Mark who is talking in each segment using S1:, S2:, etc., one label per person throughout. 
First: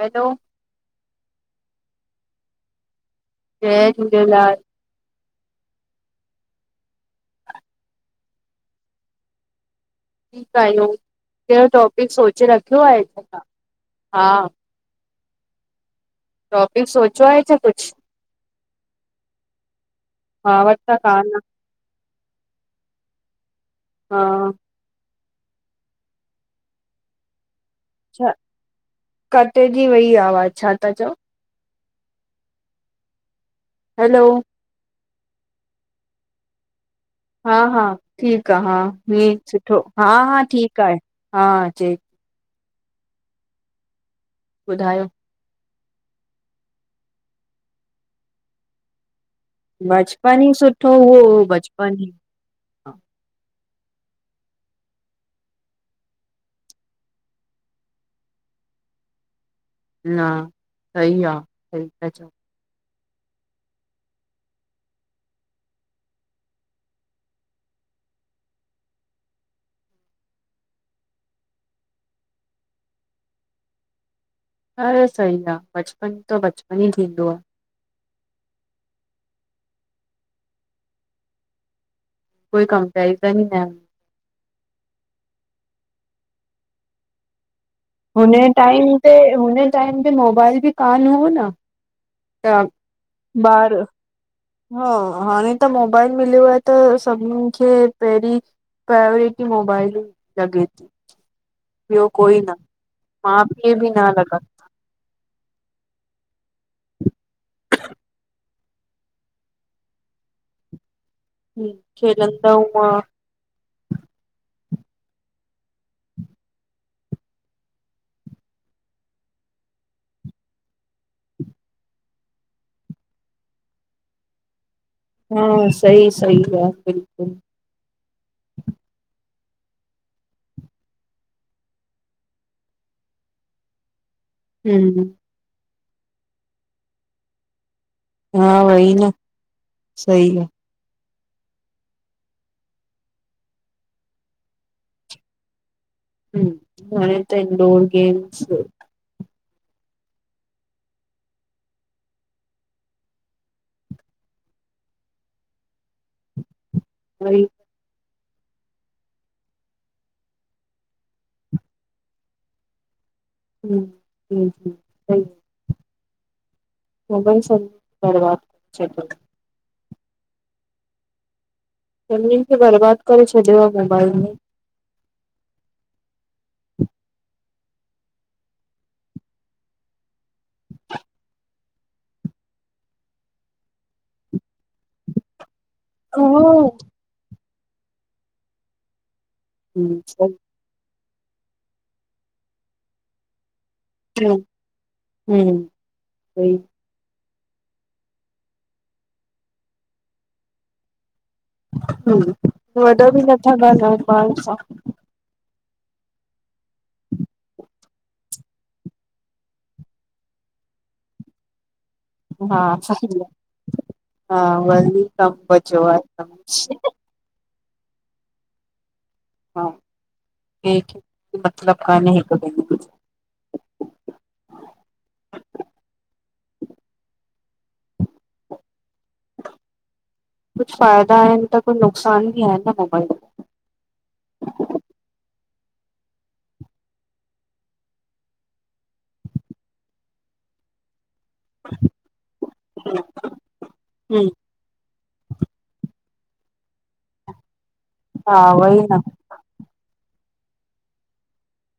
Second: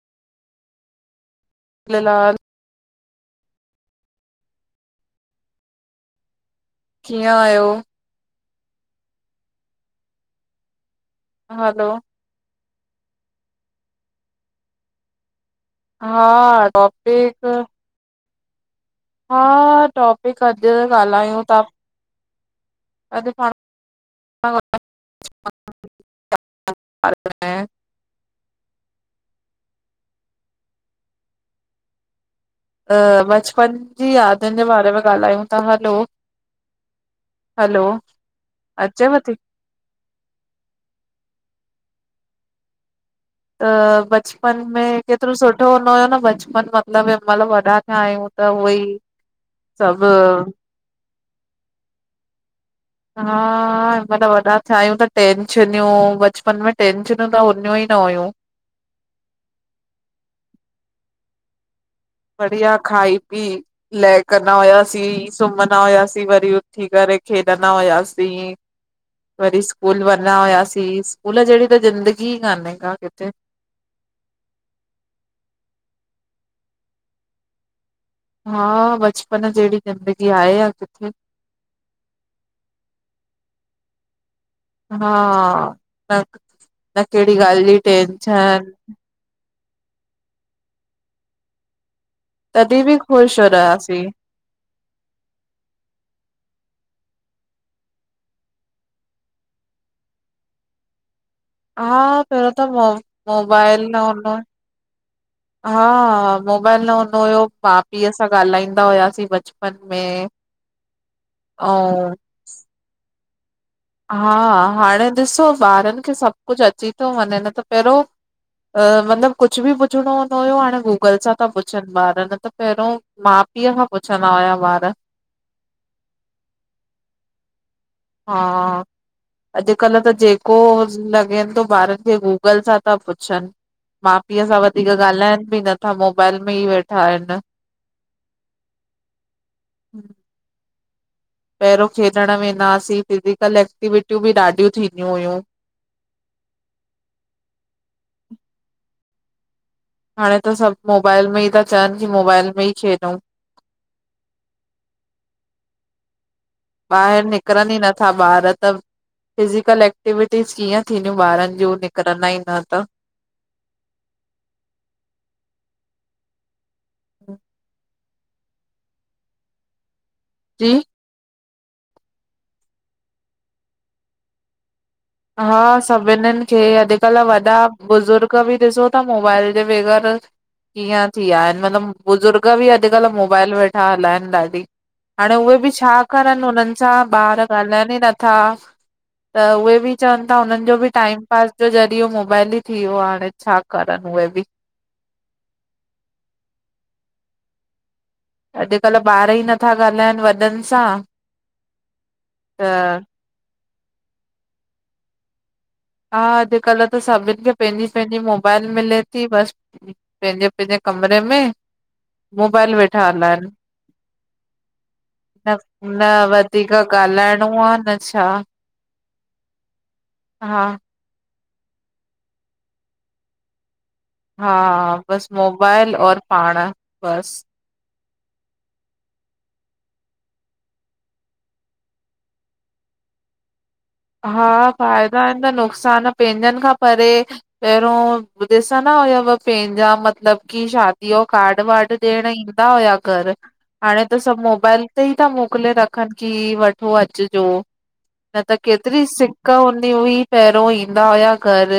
S1: Hello
S2: जय झुलेलाल
S1: जय झूलेलाल
S2: कीअं आहियो?
S1: ठीकु आहियूं, कहिड़ो
S2: हलो
S1: टॉपिक सोचे रखियो आहे हा
S2: हा
S1: सोचियो आहे
S2: टॉपिक
S1: छा कुझु?
S2: हा टॉपिक
S1: मां
S2: अॼु
S1: वटि त कान आहे।
S2: ॻाल्हायूं था, अॼु पाण
S1: हा
S2: [unintelligible]
S1: अच्छा, कटेजी वई आवाज़ु छा था चओ?
S2: त बचपन जी
S1: हैलो,
S2: यादुनि जे बारे में ॻाल्हायूं था हलो
S1: हा हा
S2: हलो
S1: ठीकु आ हा
S2: अचेव थी
S1: हीअ सुठो हा हा ठीकु आहे हा अचे
S2: त बचपन में क
S1: ॿुधायो,
S2: केतिरो सुठो हूंदो हुयो न बचपन मतलबु हिमहिल वॾा थिया आहियूं त उहोई सभु
S1: बचपन ई सुठो हुओ हो बचपन ई
S2: हा हिन महिल वॾा थियायूं त टैंशनियूं, बचपन में टैंशनियूं त हुनियूं ई न हुइयूं।
S1: न सही आ, सही ता चओ
S2: बढ़िया खाई पी लय कंदा हुआसीं सुम्हंदा हुआसीं वरी उथी करे खेॾंदा हुआसीं वरी सकूल वञा हुयासी, स्कूल जहिड़ी त ज़िंदगी ई कानेका किथे।
S1: हा, सही आ बचपन त बचपन ई थींदो आ।
S2: हा, बचपन जहिड़ी ज़िंदगी आहे या किथे?
S1: कोई कमपेरिजन ही नाहे
S2: हा, न न कहिड़ी ॻाल्हि जी
S1: हुन
S2: टेंशन
S1: टाइम ते हुन टाइम ते मोबाइल बि कान हो न? त
S2: तॾहिं बि ख़ुश
S1: बार
S2: रहियासीं
S1: हा, हाणे त मोबाइल मिलियो आहे त सभिनी खे पहिरीं पेरिटी मोबाइल ई लॻे थी
S2: हा
S1: ॿियो कोई
S2: पहिरियो
S1: न
S2: त मो
S1: माउ पीउ
S2: मोबाइल
S1: बि
S2: न हूंदो
S1: लॻा
S2: हा, मोबाइल न हूंदो हुयो माउ पीउ सां ॻाल्हाईंदा हुआसीं बचपन में
S1: ह
S2: ऐं
S1: खेलंदा हुआ
S2: हा हाणे ॾिसो ॿारनि खे सभु कुझु अची थो वञे न त पहिरों मतलबु कुझु बि पुछिणो हूंदो हुयो हाणे गूगल सां था पुछनि ॿार न त पहिरों माउ पीउ खां पुछंदा हुया ॿार
S1: हा सही सही आ बिल्कुलु
S2: हा अॼुकल्ह त जेको लॻेनि थो ॿारनि खे गूगल सां था पुछनि माउ पीउ सां वधीक
S1: हम्म
S2: ॻाल्हाइनि बि नथा मोबाइल में ई वेठा आहिनि।
S1: हा वई न सही आ
S2: पहिरियों खेॾण वेंदासीं फिजिकल एक्टिविटियूं बि ॾाढियूं थींदियूं हुयूं।
S1: हम, हाणे त इंडोर गेम्स
S2: हाणे त सभु मोबाइल में ई था चवनि की मोबाइल में ई खेॾउ बाहिर
S1: वरी
S2: निकरन ई नथा। ॿार त फिज़िकल एक्टिविटीज़ कीअं थींदियूं ॿारनि जूं निकिरंदा ई न त।
S1: हू हु सही आ मोबाइल सब बरबाद करे छॾियो।
S2: जी
S1: सभिनीन खे बर्बाद करे छॾियो आहे मोबाइलन।
S2: हा सभिननि खे अॼुकल्ह वॾा बुज़ुर्ग बि ॾिसो था मोबाइल जे बग़ैरह कीअं थी विया आहिन, मतिलबु बुज़ुर्ग बि अॼुकल्ह मोबाइल वेठा हलाइन ॾाढी। हाणे उहे बि छा करनि, हुनन
S1: हम्म
S2: सां ॿार ॻाल्हाइनि ई नथा। त उहे बि चवनि था
S1: सही
S2: हुननि जो बि टाइम पास जो ज़रियो मोबाइल ई थी वियो आ हाणे, छा करणु उहे बि।
S1: हम्म सई।
S2: अॼुकल्ह ॿार ई नथा ॻाल्हाइनि वॾनि सां।
S1: ह
S2: त
S1: वॾो बि नथा ॻालाऐन ॿारन सां।
S2: हा अॼुकल्ह त सभिन खे पैंजी पैंजी मोबाइल मिले थी, बस पैंजे पैंजे कमरे में
S1: हा
S2: मोबाइल वेठा
S1: सही आ
S2: हलाइन।
S1: हा वी [inaudible]
S2: न- न वधीक ॻाल्हाइणो आ, न छा!
S1: हा
S2: हा
S1: मतलब कान्हे हिकु [unintelligible]
S2: हा बस मोबाइल और पाण, बस।
S1: कुझु फ़ाइदा आहिन त कुछ नुक़सान बि आहिन न मोबाइल मां।
S2: हा फ़ाइदा आहिनि त नुक़सान, पंहिंजन खां परे पहिरियों ॾिसंदा हुया, पंहिंजा मतलब कि शा धीअ यो कार्ड वार्ड ॾियण ईंदा हुया घर, हाणे त सब मोबाइल हिते ई था मोकिले रखनि कि, वठो- अचजो।
S1: हा वईी न।
S2: सिक्क हुंदी हुई पहिरियों ईंदा हुया घर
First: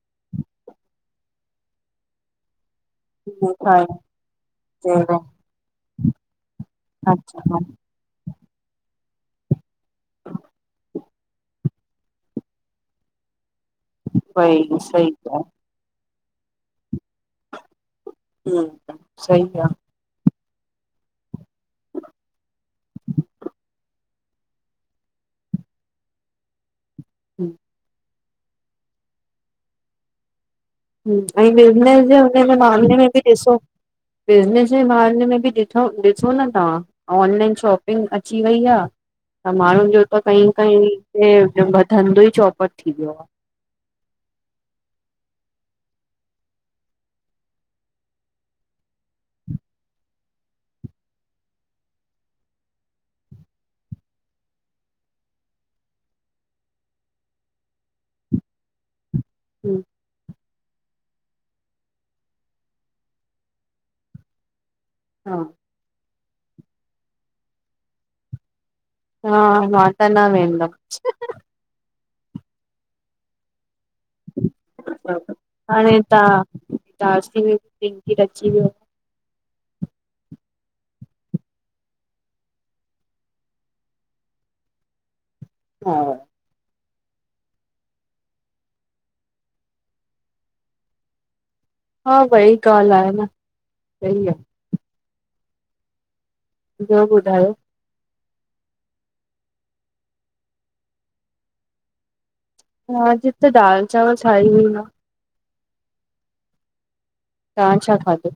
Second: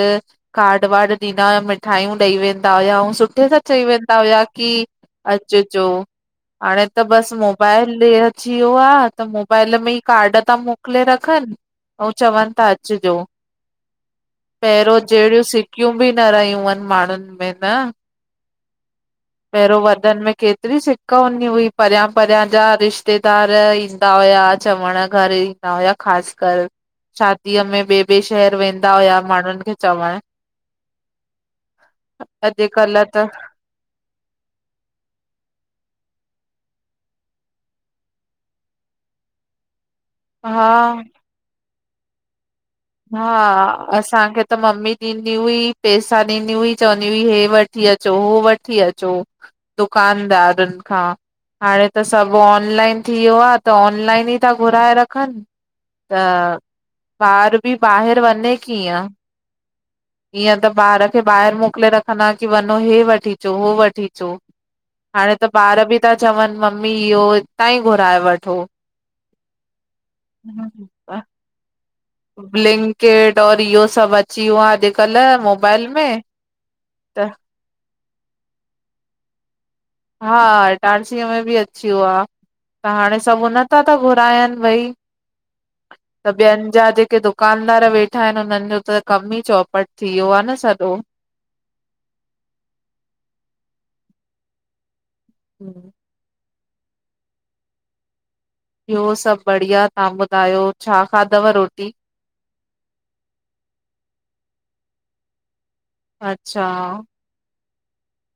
S2: कार्ड वार्ड ॾींदा हुया मिठायूं ॾेई वेंदा हुया, ऐं सुट्ठे सां चई वेंदा हुया कि अचजो, हाणे त बस
S1: अच्छा
S2: मोबाइल मोबाइल अची वियो आ त मोबाइल में ई कार्ड था मोकिले रखन अंउ चवनि था अचजो,
S1: वई
S2: पहिरियों
S1: सही है।
S2: जहिड़ियूं सि कियूं बि न रहियूं आहिन माण्हुनि में, न।
S1: हम, सही आ।
S2: वठंन में केतिरी सिक्क हूंदी हुई परियां परियां जा रिश्तेदार ईंदा हुया। चवण घर ईंदा हुया ख़ास कर शादीअ में ॿिए ॿिए शहर वेंदा हुया माण्हुनि खे चवण।
S1: ऐं बिज़नेस जे हुनजे मामले
S2: अॼुकल्ह
S1: में बि
S2: त
S1: ॾिसो। बिज़नेस जे बारे में बि ॾिठो ॾिसो न तहां। ऑनलाइन शॉपिंग अची वई आ, त माण्हुनि जो त कई
S2: हा
S1: कई ये वठ धन्दो ई चौपट थी वियो
S2: हा असांखे त मम्मी ॾींदी हुई, पेसा ॾींदी हुई, चवंदी हुई हे वठी अचो, उ वठी अचो। दुकानदारनि खां। हाणे त सभु ऑनलाइन थी वियो आ, त ऑनलाइन ई था घुराए रखनि। त बा्र बि ॿाहिरि वञे कीअं?
S1: आहे।
S2: इअं त ॿार खे ॿाहिरि मोकिले रख अंञा कि वंञो हे वठी अचो, हो वठी अचो, हाणे त ॿार बि ता चवन, मम्मी इहो हितां ई घुराए वठो।
S1: हा, मां त न वेंंदम।
S2: ब्लिंकिट और इह्यो सभु अची यो आ, अॼुकल्ह मोबाइल में
S1: हा।
S2: त
S1: ईटारसी में भी ब्लिंकिट अची वियो।
S2: हा इटारसीअ में बि अची वियो आ, त हाणे सभु उन तां ता घुरायनि भई त ॿियनि जा जेके दुक दुकानदार वेठा हिनि हुननि जो त कमु ई चौपट थी यो आ न सॼो
S1: हा वई ॻाल्हि आहे न वही आ।
S2: हम्म
S1: ॿियो ॿुधायो?
S2: बि्यो सभु बढ़िया, तहां ॿुधायो छा खाधव रोटी?
S1: मां अॼु त दाल चांवल ठाई हुई न
S2: अच्छा
S1: तहां छा खाधो?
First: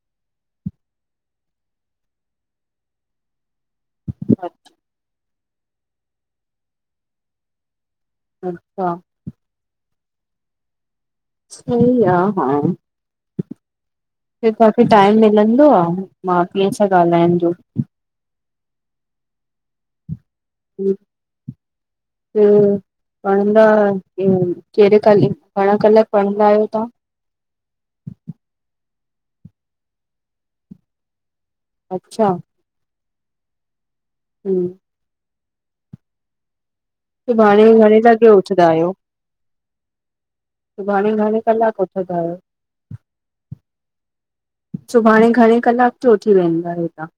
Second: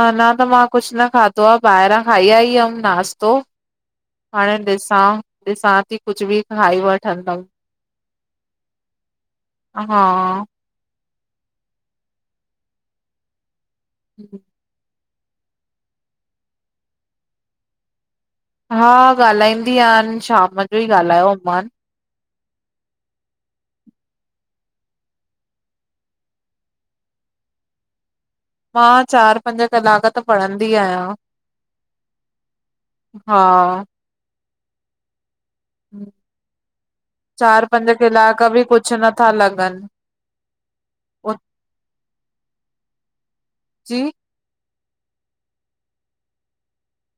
S2: अना त मां कुछु न खादो आ, ॿाहिरां खाई आई हमि नाश्तो। हाणें ॾिसां, ॾिसां ती कुछ बि खाई वठंदमि।
S1: अच्छा।
S2: हा
S1: सही आ, हा
S2: हम्म
S1: त तहांखे टाइम मिलंदो आ माउ पीअ सां ॻाल्हाइण जो?
S2: हा ॻाल्हाईंदी आंन शाम जो ई ॻाल्हायो मांन्।
S1: बियो पढ़ंदा कहिड़े कालेज, घणा कलाक पढ़ंदा आहियो तहां?
S2: मां चारि पंज कलाक त पढ़ंदी आहियां।
S1: अच्छा?
S2: हा।
S1: हम्म। सुभाणे
S2: चार पंज
S1: घणे लॻे
S2: किलाक बि
S1: उथंदा
S2: कुछु नथा लॻनि।
S1: घणें -घणें कलाक उथंदा आहियो?
S2: जी?
S1: सुभाणे घणे कलाक जो उथी वेंदा आहियो तहां?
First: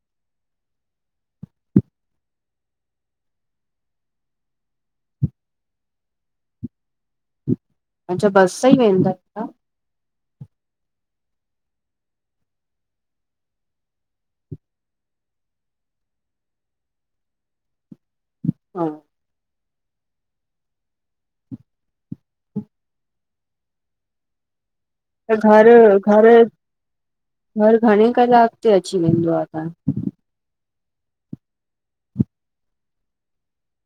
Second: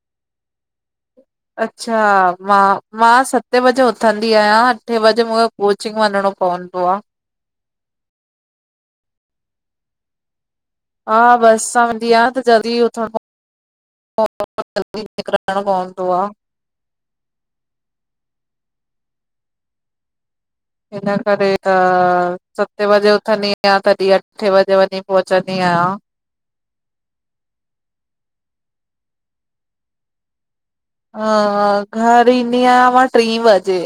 S2: अच्छा, मां मां सते बजे उथंदी आहियां। अठे बजे मुखे कोचिंग वञिंणो पवंदो आ।
S1: अच्छा बस सां ई वेंदा आहियो तहां?
S2: हा बस सां वेंदी आहियां, त जल्दी उथण जल्दी निकिरणो पवंदो आ।
S1: हा।
S2: हिन करे त सते बजे उथंदी आं, तॾी अठे बजे वंञीं
S1: त घरु घरु घरु घणें कलाक ते अची वेंदो आ तहां?
S2: अं घर ईंदी आहियां मां ट्रीं वजे।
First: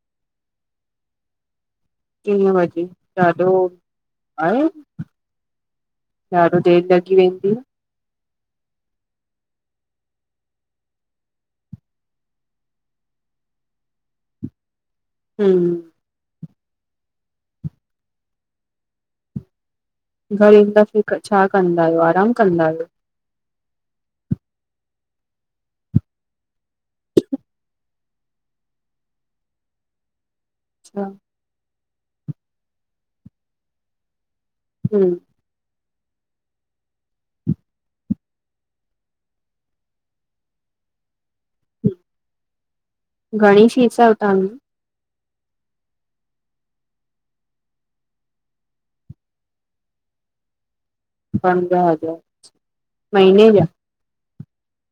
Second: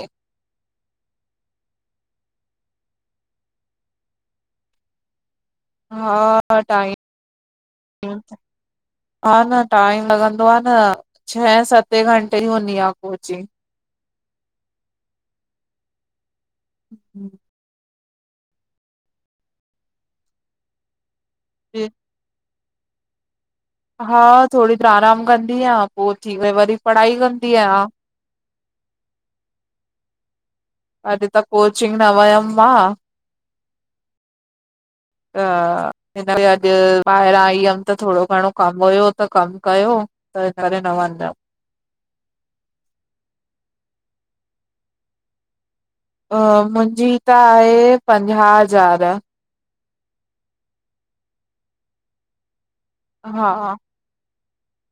S1: टी बजे ॾाढो आहे। ॾाढो देरि लॻी वेंदी आ।
S2: ह हा न टाइम लॻंदो आ न छहे सते घंटे यी हुंदी आ कोचिंग
S1: हम्म
S2: हं।
S1: घरु ईंदा फ छा कंदा आयो आराम कंदा आयो।
S2: हा थोरी त आराम कंदीयां पो उथी वई वरी पढ़ाई कंदी आहियां।
S1: अच्छा
S2: अॾ त कोचिंग न वयम् मां।
S1: हां।
S2: त हिन करे अॾ ॿाहिरां आई हुयम त थोरो घणो कम हुयो त कम कयो। त हिन करेे न वनयम्।
S1: घणी फीस आ हुतांजी?
S2: अ मुंजी त आहे पंजाह हज़ार।
S1: पंजाह हज़ार।
S2: हा
S1: महीने जा?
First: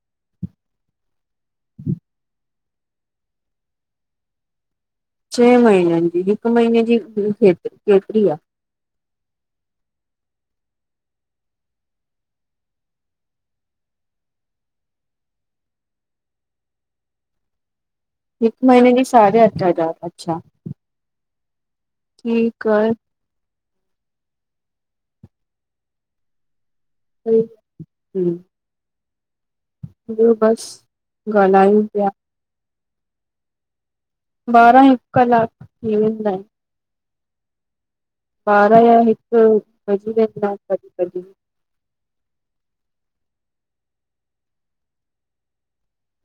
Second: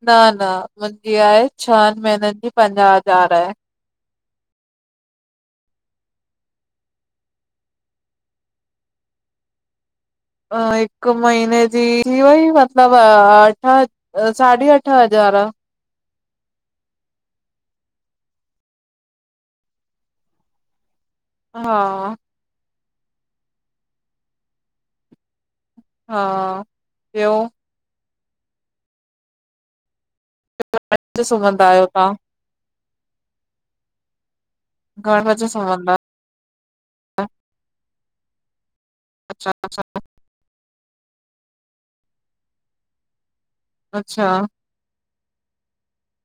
S2: न न मुंहिंजी आहे छन महिनंजो। पंजाह हज़ार।
S1: छेह महीनन जी हिकु महीने फी केतरी आ?
S2: अ हिकु महीने जी वई मतलब अठ। अ साढे अठ हज़ार।
S1: हिकु महीने जी साढे अठ हज़ार अच्छा।
S2: हा।
S1: ठीकु आहे।
S2: हा। ॿियो
S1: हं हं। ॿियो बस
S2: बजे सुम्हंदा
S1: ॻाल्हायूं
S2: आहियो
S1: प्या।
S2: तव्हां
S1: ॿारहां हिकु
S2: घणे बजे
S1: कलाक
S2: सुम्हंदा
S1: थी वेंदा आहिन।
S2: आहियो?
S1: ॿारह या हिकु
S2: अच्छा
S1: व़ॼी वेंदानि कॾी कॾी।
S2: अच्छा।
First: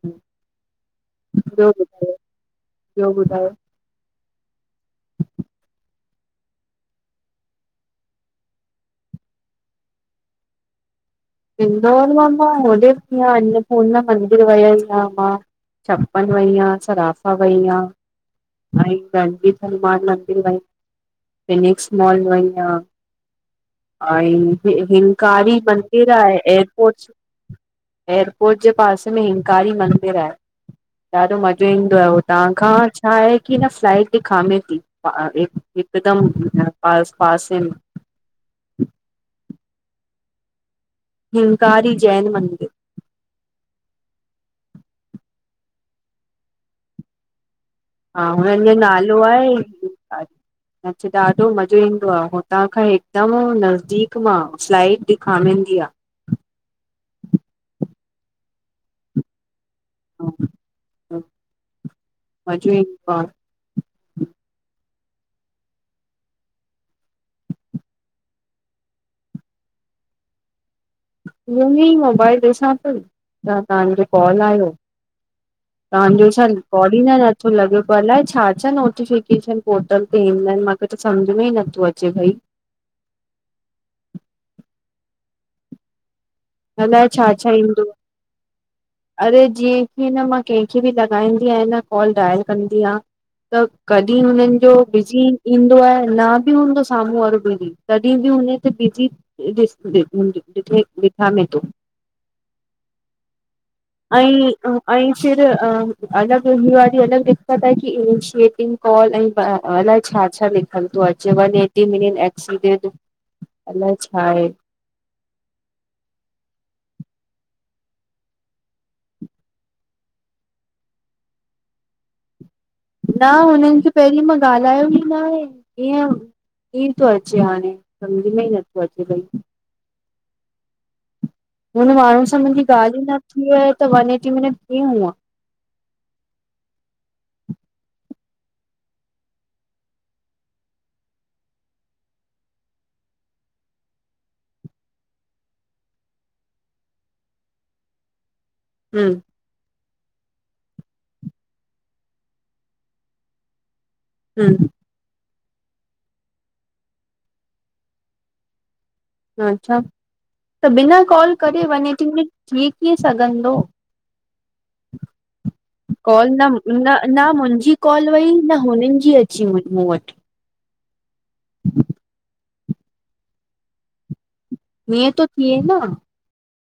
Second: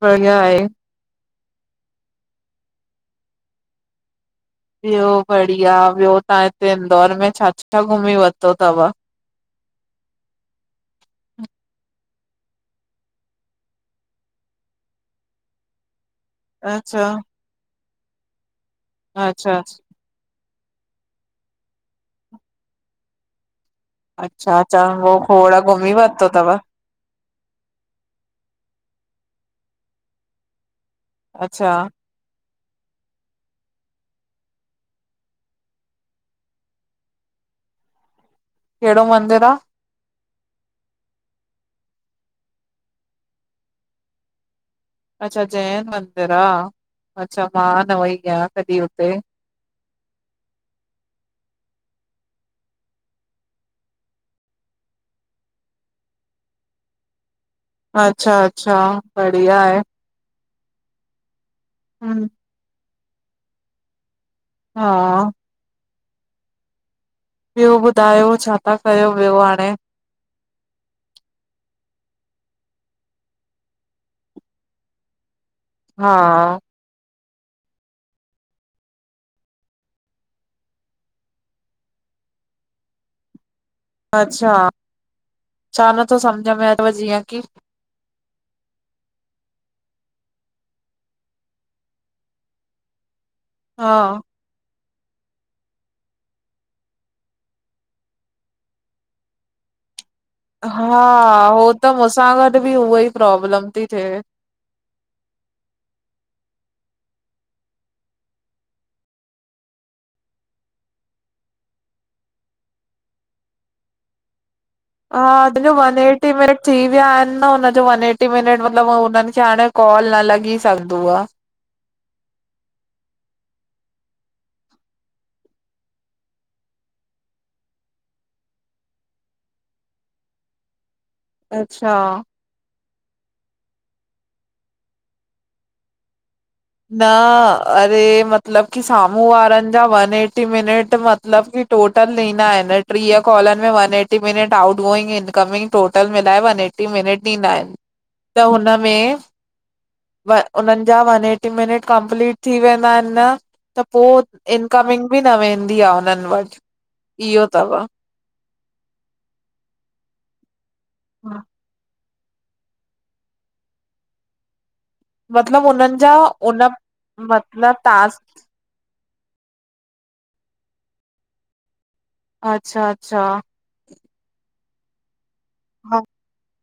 S2: बढ़िया आहे।
S1: ॿियो ॿुधायो ॿियो ॿुधायो?
S2: ॿियो बढ़िया ॿियो तां हिते इंदौर में छा छा घुमी वरतो थव?
S1: इंदौर मामा उ ओॾे पीअ अन्नपूर्णा मंदिर वयम् मामा। छप्पन वेईयां
S2: अच्छा
S1: सराफ़ा वईयां। ऐं
S2: अच्छा
S1: रणजीत
S2: अच्छा
S1: हनुमान मंदिर व फिनिक्स मॉल वई आं। अं
S2: अच्छा
S1: हिम्
S2: चङो
S1: हिमकारी
S2: खोड़
S1: मन।
S2: घुमी वरितो अथव
S1: एयरपोर्ट एयरपोर्ट जे पासे में हिमकारी मंदर आहे। ॾाढो मज़ो
S2: अच्छा
S1: ईंदो आहे उ तांखां छा आहे की न फ्लाइट ॾिखामे थी। हिकदम प पास पासन।
S2: केहड़ो मंदर आ?
S1: हिमकारी जैन मंदिर।
S2: अच्छा जैन मंदिर आ अच्छा मा।
S1: हा हुनन जो नालो आहे। नच ॾाढो मज़ो ईंदो आहे हुतां खां हिकदम नज़दीक मां स्लाइड ॾिखामिंदी आ।
S2: अच्छा अचछा बढ़िया आहे।
S1: हा हा।
S2: हं।
S1: हजु हिकु बा।
S2: हां। ॿियो ॿुधायो, छा था कयो ॿियो हाणे?
S1: ईयई मोबाइल ॾिसां पई, त तव्हांजो कॉल आहियो।
S2: हा
S1: तहांजो छ ल? काल ही नथो लॻे पर अलाए छा छा नोटिफिकेशन पोर्टल ते ईंदा आहिनि। मां पर त सम्झ में ई नथो अचे भई।
S2: अच्छा! छा नथो सम्झ में अथव
S1: अलाए
S2: जीअं
S1: छा
S2: की?
S1: छा ईंदो अरे जीअं कि न मां कंहिंखे बि लगाईंदी आहियां न कॉल, डायल कंदी आ त
S2: हा
S1: कॾी हुननि जो बिजी ईंदो आहे, न बि हूंदो साम्हूं वारो बिजी, तॾी बि हुनते बिजि
S2: हा हो
S1: [unintelligible]
S2: त मूसां गॾु बि उहा ई प्रॉब्लम ती
S1: अई ऐं अई फिर अ अलॻि हिय वारी अलॻि दिक्कत आहे की इनिशिएटिंग कॉल अई अलाए छा छा लिखलु तो अचे वन ऐटी मिनट् एक्सीडेट अलाए छा आहे।
S2: हा जीन जो वन एटी मिनट थी विया आहिनि न, हुनजो वन एटी मिनट मतिलबु हुननि खे हाणे कॉल न लॻी सघदो आ।
S1: न हुननि खे पहिरीं मां ॻाल्हायो ई न आहे इएं ई तो अचे हाणे, सम्झ में ई नथो अचे भई। हुन
S2: अच्छा
S1: माण्हूनि सां मुंहिंजी ॻाल्हि ई न थी आहे त वन एटी मिनट कीअं हुंआ?
S2: न अरे मतिलबु की साम्हूं वारनि जा वन एटी मिनट मतलबु की टोटल ॾींदा आहिनि टीह कॉलन मेंं one eighty minute out going incoming total मिलाए वन एट टी मिनट ॾींदा आहिनि। त हुन में
S1: हम
S2: वन उननि जा वन एटी मिनट कंपलीट थी वेंदा आहिनि न। त पो
S1: हम
S2: इनकमिंग बि न वेंदी आ उननि वटि, इहो तव।
S1: अच्छा, त बिना कॉल करे वन एटी मिनट थी कीअं सघंदो?
S2: मतलब हुननि जा
S1: कॉल न
S2: उन
S1: न न मुंहिंजी
S2: मतलब
S1: कॉल
S2: टास्क
S1: वई न हुननि जी अची वई मूं वटि। [inaudible]
S2: अच्छा अच्छा
S1: मींयुं तो थीए न।
S2: हा